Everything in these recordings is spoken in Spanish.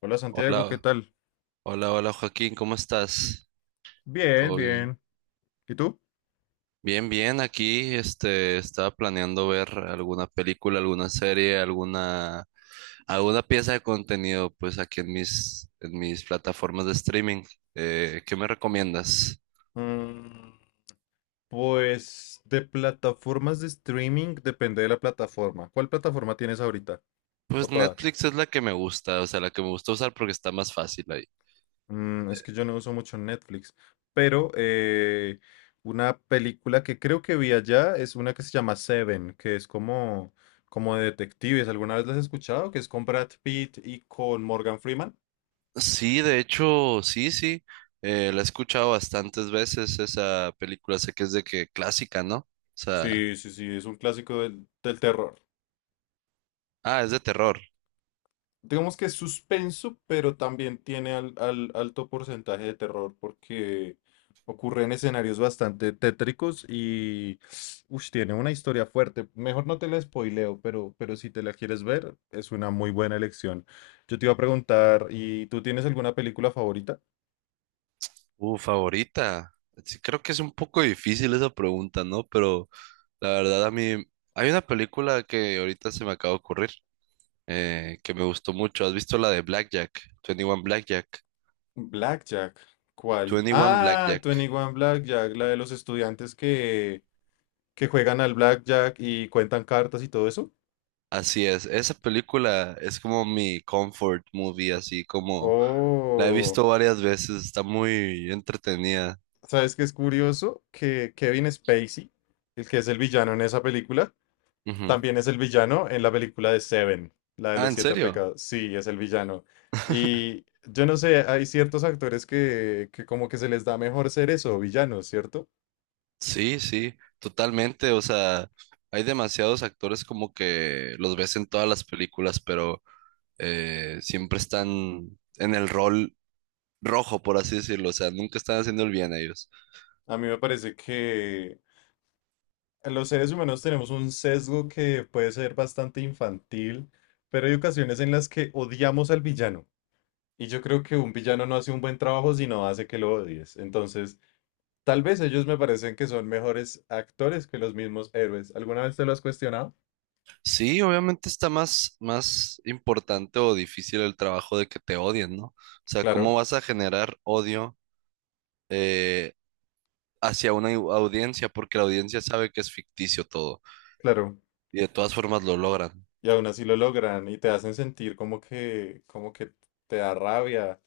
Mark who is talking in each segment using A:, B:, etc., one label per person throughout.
A: Hola Santiago, ¿qué
B: Hola,
A: tal?
B: hola Joaquín, ¿cómo estás?
A: Bien,
B: ¿Todo bien?
A: bien. ¿Y tú?
B: Bien, bien, aquí estaba planeando ver alguna película, alguna serie, alguna pieza de contenido pues aquí en mis plataformas de streaming. ¿Qué me recomiendas?
A: Mm, pues de plataformas de streaming depende de la plataforma. ¿Cuál plataforma tienes ahorita? ¿O
B: Pues
A: todas?
B: Netflix es la que me gusta, o sea, la que me gusta usar porque está más fácil ahí.
A: Es
B: Eh,
A: que yo no uso mucho Netflix, pero una película que creo que vi allá es una que se llama Seven, que es como de detectives. ¿Alguna vez las has escuchado? Que es con Brad Pitt y con Morgan Freeman.
B: Sí, de hecho, sí, sí, la he escuchado bastantes veces esa película, sé que es de que clásica, ¿no? O sea,
A: Sí, sí, sí, es un clásico del terror.
B: ah, es de terror.
A: Digamos que es suspenso, pero también tiene alto porcentaje de terror porque ocurre en escenarios bastante tétricos y tiene una historia fuerte. Mejor no te la spoileo, pero si te la quieres ver, es una muy buena elección. Yo te iba a preguntar, ¿y tú tienes alguna película favorita?
B: Favorita. Sí, creo que es un poco difícil esa pregunta, ¿no? Pero la verdad a mí hay una película que ahorita se me acaba de ocurrir, que me gustó mucho. ¿Has visto la de Blackjack? 21 Blackjack.
A: Blackjack, ¿cuál?
B: 21
A: Ah,
B: Blackjack.
A: 21 Blackjack, la de los estudiantes que juegan al Blackjack y cuentan cartas y todo eso.
B: Así es. Esa película es como mi comfort movie, así como la he
A: Oh.
B: visto varias veces. Está muy entretenida.
A: ¿Sabes qué es curioso? Que Kevin Spacey, el que es el villano en esa película,
B: Ujú.
A: también es el villano en la película de Seven, la de
B: Ah,
A: los
B: ¿en
A: siete
B: serio?
A: pecados. Sí, es el villano. Y yo no sé, hay ciertos actores que como que se les da mejor ser eso, villanos, ¿cierto?
B: Sí, sí, totalmente. O sea, hay demasiados actores como que los ves en todas las películas, pero siempre están en el rol rojo, por así decirlo. O sea, nunca están haciendo el bien ellos.
A: A mí me parece que los seres humanos tenemos un sesgo que puede ser bastante infantil, pero hay ocasiones en las que odiamos al villano. Y yo creo que un villano no hace un buen trabajo si no hace que lo odies. Entonces, tal vez ellos me parecen que son mejores actores que los mismos héroes. ¿Alguna vez te lo has cuestionado?
B: Sí, obviamente está más importante o difícil el trabajo de que te odien, ¿no? O sea, ¿cómo
A: Claro,
B: vas a generar odio eh, hacia una audiencia? Porque la audiencia sabe que es ficticio todo
A: claro.
B: y de todas formas lo logran.
A: Y aún así lo logran y te hacen sentir como que te da rabia.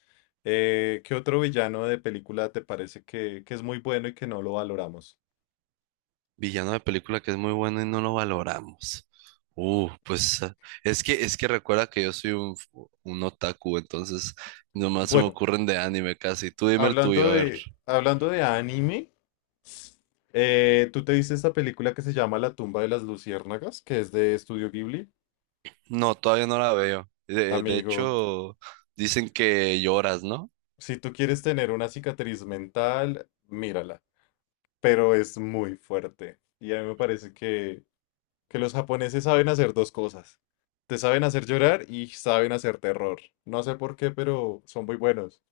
A: ¿Qué otro villano de película te parece que es muy bueno y que no lo valoramos?
B: Villano de película que es muy bueno y no lo valoramos. Pues, es que recuerda que yo soy un, un otaku, entonces nomás se me
A: Bueno.
B: ocurren de anime casi. Tú dime el tuyo,
A: Hablando
B: a ver.
A: de, hablando de anime, ¿tú te viste esta película que se llama La tumba de las luciérnagas, que es de Estudio Ghibli?
B: No, todavía no la veo. De
A: Amigo,
B: hecho, dicen que lloras, ¿no?
A: si tú quieres tener una cicatriz mental, mírala, pero es muy fuerte. Y a mí me parece que los japoneses saben hacer dos cosas. Te saben hacer llorar y saben hacer terror. No sé por qué, pero son muy buenos.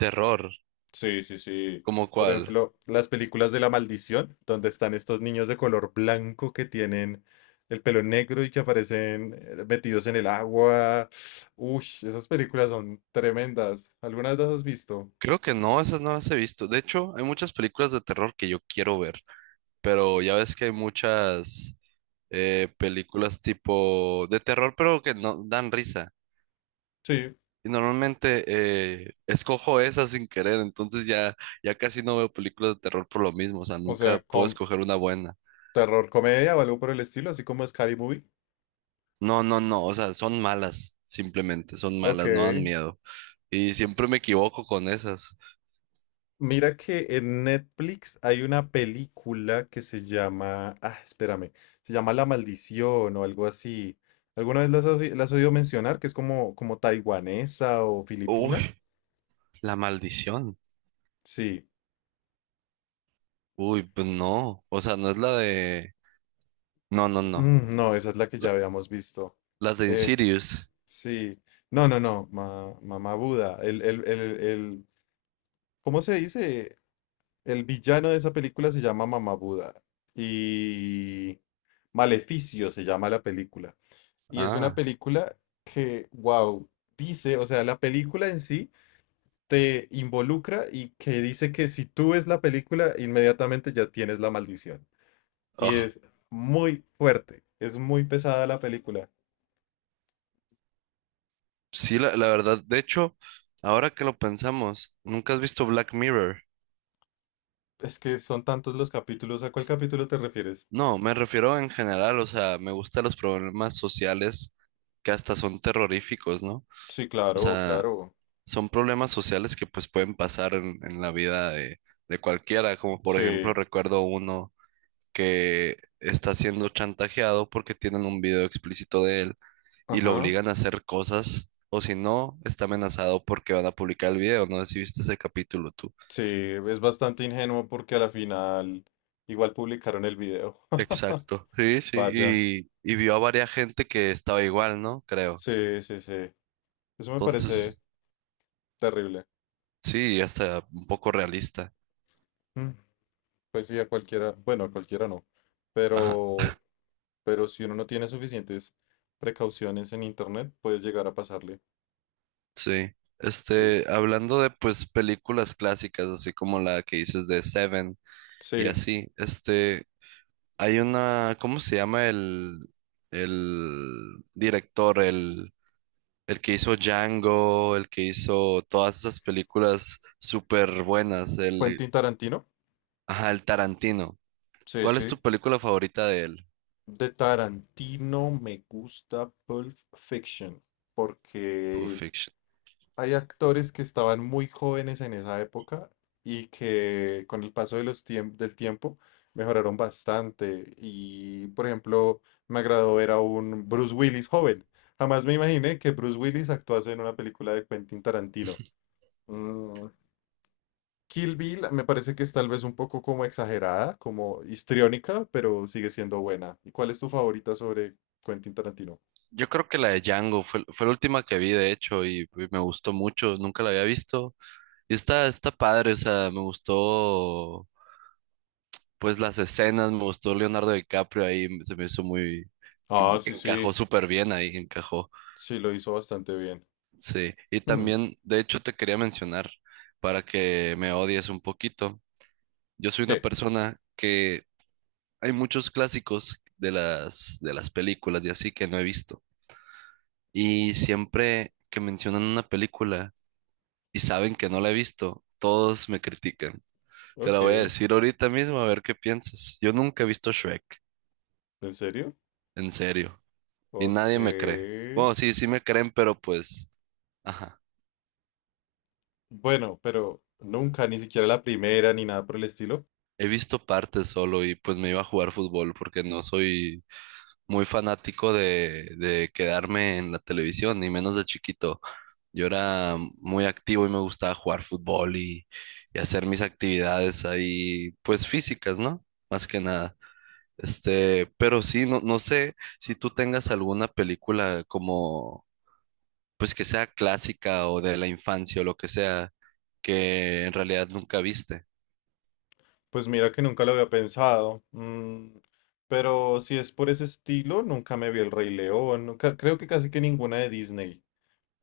B: Terror,
A: Sí, sí, sí.
B: ¿cómo
A: Por
B: cuál?
A: ejemplo, las películas de la maldición, donde están estos niños de color blanco que tienen el pelo negro y que aparecen metidos en el agua. Uy, esas películas son tremendas. ¿Algunas las has visto?
B: Creo que no, esas no las he visto. De hecho, hay muchas películas de terror que yo quiero ver, pero ya ves que hay muchas, películas tipo de terror, pero que no dan risa.
A: Sí.
B: Y normalmente escojo esas sin querer, entonces ya casi no veo películas de terror por lo mismo, o sea,
A: O
B: nunca
A: sea,
B: puedo
A: con
B: escoger una buena.
A: terror comedia o algo por el estilo, así como Scary Movie.
B: No, no, no, o sea, son malas, simplemente, son
A: Ok.
B: malas, no dan miedo. Y siempre me equivoco con esas.
A: Mira que en Netflix hay una película que se llama, ah, espérame, se llama La Maldición o algo así. ¿Alguna vez la has oído mencionar? Que es como, como taiwanesa o filipina.
B: Uy, la maldición.
A: Sí.
B: Uy, pues no, o sea, no es la de... No, no, no.
A: Mm, no, esa es la que
B: La-
A: ya habíamos visto.
B: las de
A: Eh,
B: Insidious.
A: sí. No, no, no, Mamá Buda. ¿Cómo se dice? El villano de esa película se llama Mamá Buda. Y Maleficio se llama la película. Y es una
B: Ah,
A: película que, wow, dice, o sea, la película en sí te involucra y que dice que si tú ves la película, inmediatamente ya tienes la maldición. Y
B: ugh.
A: es muy fuerte, es muy pesada la película.
B: Sí, la verdad, de hecho, ahora que lo pensamos, ¿nunca has visto Black Mirror?
A: Es que son tantos los capítulos. ¿A cuál capítulo te refieres?
B: No, me refiero en general, o sea, me gustan los problemas sociales que hasta son terroríficos, ¿no?
A: Sí,
B: O
A: claro,
B: sea,
A: claro.
B: son problemas sociales que pues pueden pasar en la vida de cualquiera, como por ejemplo
A: Sí,
B: recuerdo uno que está siendo chantajeado porque tienen un video explícito de él y lo
A: ajá.
B: obligan a hacer cosas, o si no, está amenazado porque van a publicar el video, no sé si viste ese capítulo tú.
A: Sí, es bastante ingenuo porque a la final igual publicaron el video.
B: Exacto, sí, sí,
A: Vaya.
B: y vio a varias gente que estaba igual, ¿no? Creo.
A: Sí, sí, sí. Eso me parece
B: Entonces,
A: terrible.
B: sí, hasta un poco realista.
A: Pues sí, a cualquiera, bueno, a cualquiera no,
B: Ajá,
A: pero, pero si uno no tiene suficientes precauciones en internet, puede llegar a pasarle.
B: sí.
A: Sí,
B: Hablando de pues películas clásicas, así como la que dices de Seven y
A: sí.
B: así, hay una, ¿cómo se llama el director, el que hizo Django, el que hizo todas esas películas súper buenas, el,
A: Quentin Tarantino.
B: ajá, el Tarantino.
A: Sí,
B: ¿Cuál es tu
A: sí.
B: película favorita de él?
A: De Tarantino me gusta Pulp Fiction
B: Pulp
A: porque
B: Fiction.
A: hay actores que estaban muy jóvenes en esa época y que con el paso de los del tiempo mejoraron bastante. Y, por ejemplo, me agradó ver a un Bruce Willis joven. Jamás me imaginé que Bruce Willis actuase en una película de Quentin Tarantino. Mm, Kill Bill me parece que es tal vez un poco como exagerada, como histriónica, pero sigue siendo buena. ¿Y cuál es tu favorita sobre Quentin Tarantino?
B: Yo creo que la de Django fue la última que vi, de hecho, y me gustó mucho, nunca la había visto. Y está, está padre, o sea, me gustó, pues las escenas, me gustó Leonardo DiCaprio ahí, se me hizo muy,
A: Ah,
B: que
A: sí,
B: encajó
A: sí,
B: súper bien ahí, encajó,
A: sí, lo hizo bastante bien.
B: sí. Y
A: Hmm,
B: también, de hecho, te quería mencionar, para que me odies un poquito, yo soy una
A: ok,
B: persona que hay muchos clásicos de de las películas y así que no he visto. Y siempre que mencionan una película, y saben que no la he visto. Todos me critican. Te la voy a
A: ok.
B: decir ahorita mismo a ver qué piensas. Yo nunca he visto Shrek,
A: ¿En serio?
B: en serio. Y
A: Ok.
B: nadie me cree. Bueno, sí, sí me creen, pero pues, ajá.
A: Bueno, pero nunca, ni siquiera la primera, ni nada por el estilo.
B: He visto partes solo y pues me iba a jugar fútbol porque no soy muy fanático de quedarme en la televisión, ni menos de chiquito. Yo era muy activo y me gustaba jugar fútbol y hacer mis actividades ahí, pues físicas, ¿no? Más que nada. Pero sí, no, no sé si tú tengas alguna película como, pues que sea clásica o de la infancia o lo que sea, que en realidad nunca viste.
A: Pues mira que nunca lo había pensado. Pero si es por ese estilo, nunca me vi El Rey León. Creo que casi que ninguna de Disney.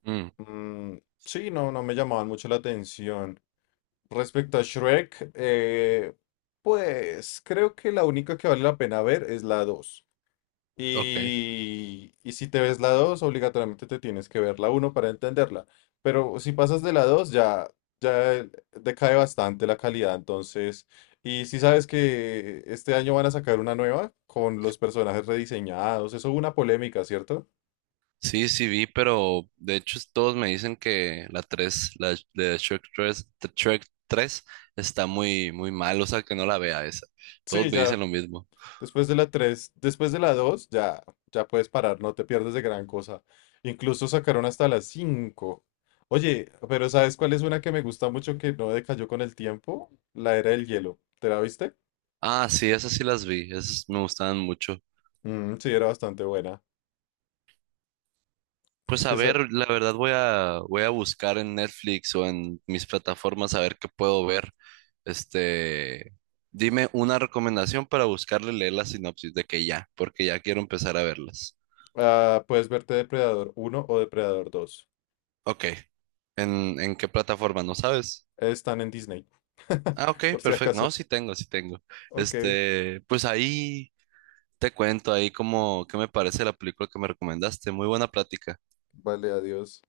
B: Mm,
A: Mm, sí, no, no me llamaban mucho la atención. Respecto a Shrek, pues creo que la única que vale la pena ver es la 2.
B: ok.
A: Y si te ves la 2 obligatoriamente te tienes que ver la uno para entenderla. Pero si pasas de la 2 ya, ya decae bastante la calidad. Entonces, y si sabes que este año van a sacar una nueva con los personajes rediseñados, eso hubo una polémica, ¿cierto?
B: Sí, sí vi, pero de hecho todos me dicen que la 3 la de Shrek 3 de Shrek 3 está muy, muy mal, o sea que no la vea esa.
A: Sí,
B: Todos me dicen
A: ya.
B: lo mismo.
A: Después de la 3, después de la 2, ya, ya puedes parar, no te pierdes de gran cosa. Incluso sacaron hasta la 5. Oye, pero ¿sabes cuál es una que me gusta mucho que no decayó con el tiempo? La Era del Hielo. ¿Te la viste?
B: Ah, sí, esas sí las vi, esas me gustaban mucho.
A: Mm, sí, era bastante buena.
B: Pues a
A: Después,
B: ver, la verdad voy a buscar en Netflix o en mis plataformas a ver qué puedo ver. Este, Dime una recomendación para buscarle leer la sinopsis de que ya, porque ya quiero empezar a verlas.
A: ah, puedes verte Depredador uno o Depredador dos.
B: Ok. En qué plataforma? ¿No sabes?
A: Están en Disney,
B: Ah, ok,
A: por si
B: perfecto. No,
A: acaso.
B: sí tengo, sí tengo.
A: Ok,
B: Pues ahí te cuento ahí como qué me parece la película que me recomendaste. Muy buena plática.
A: vale, adiós.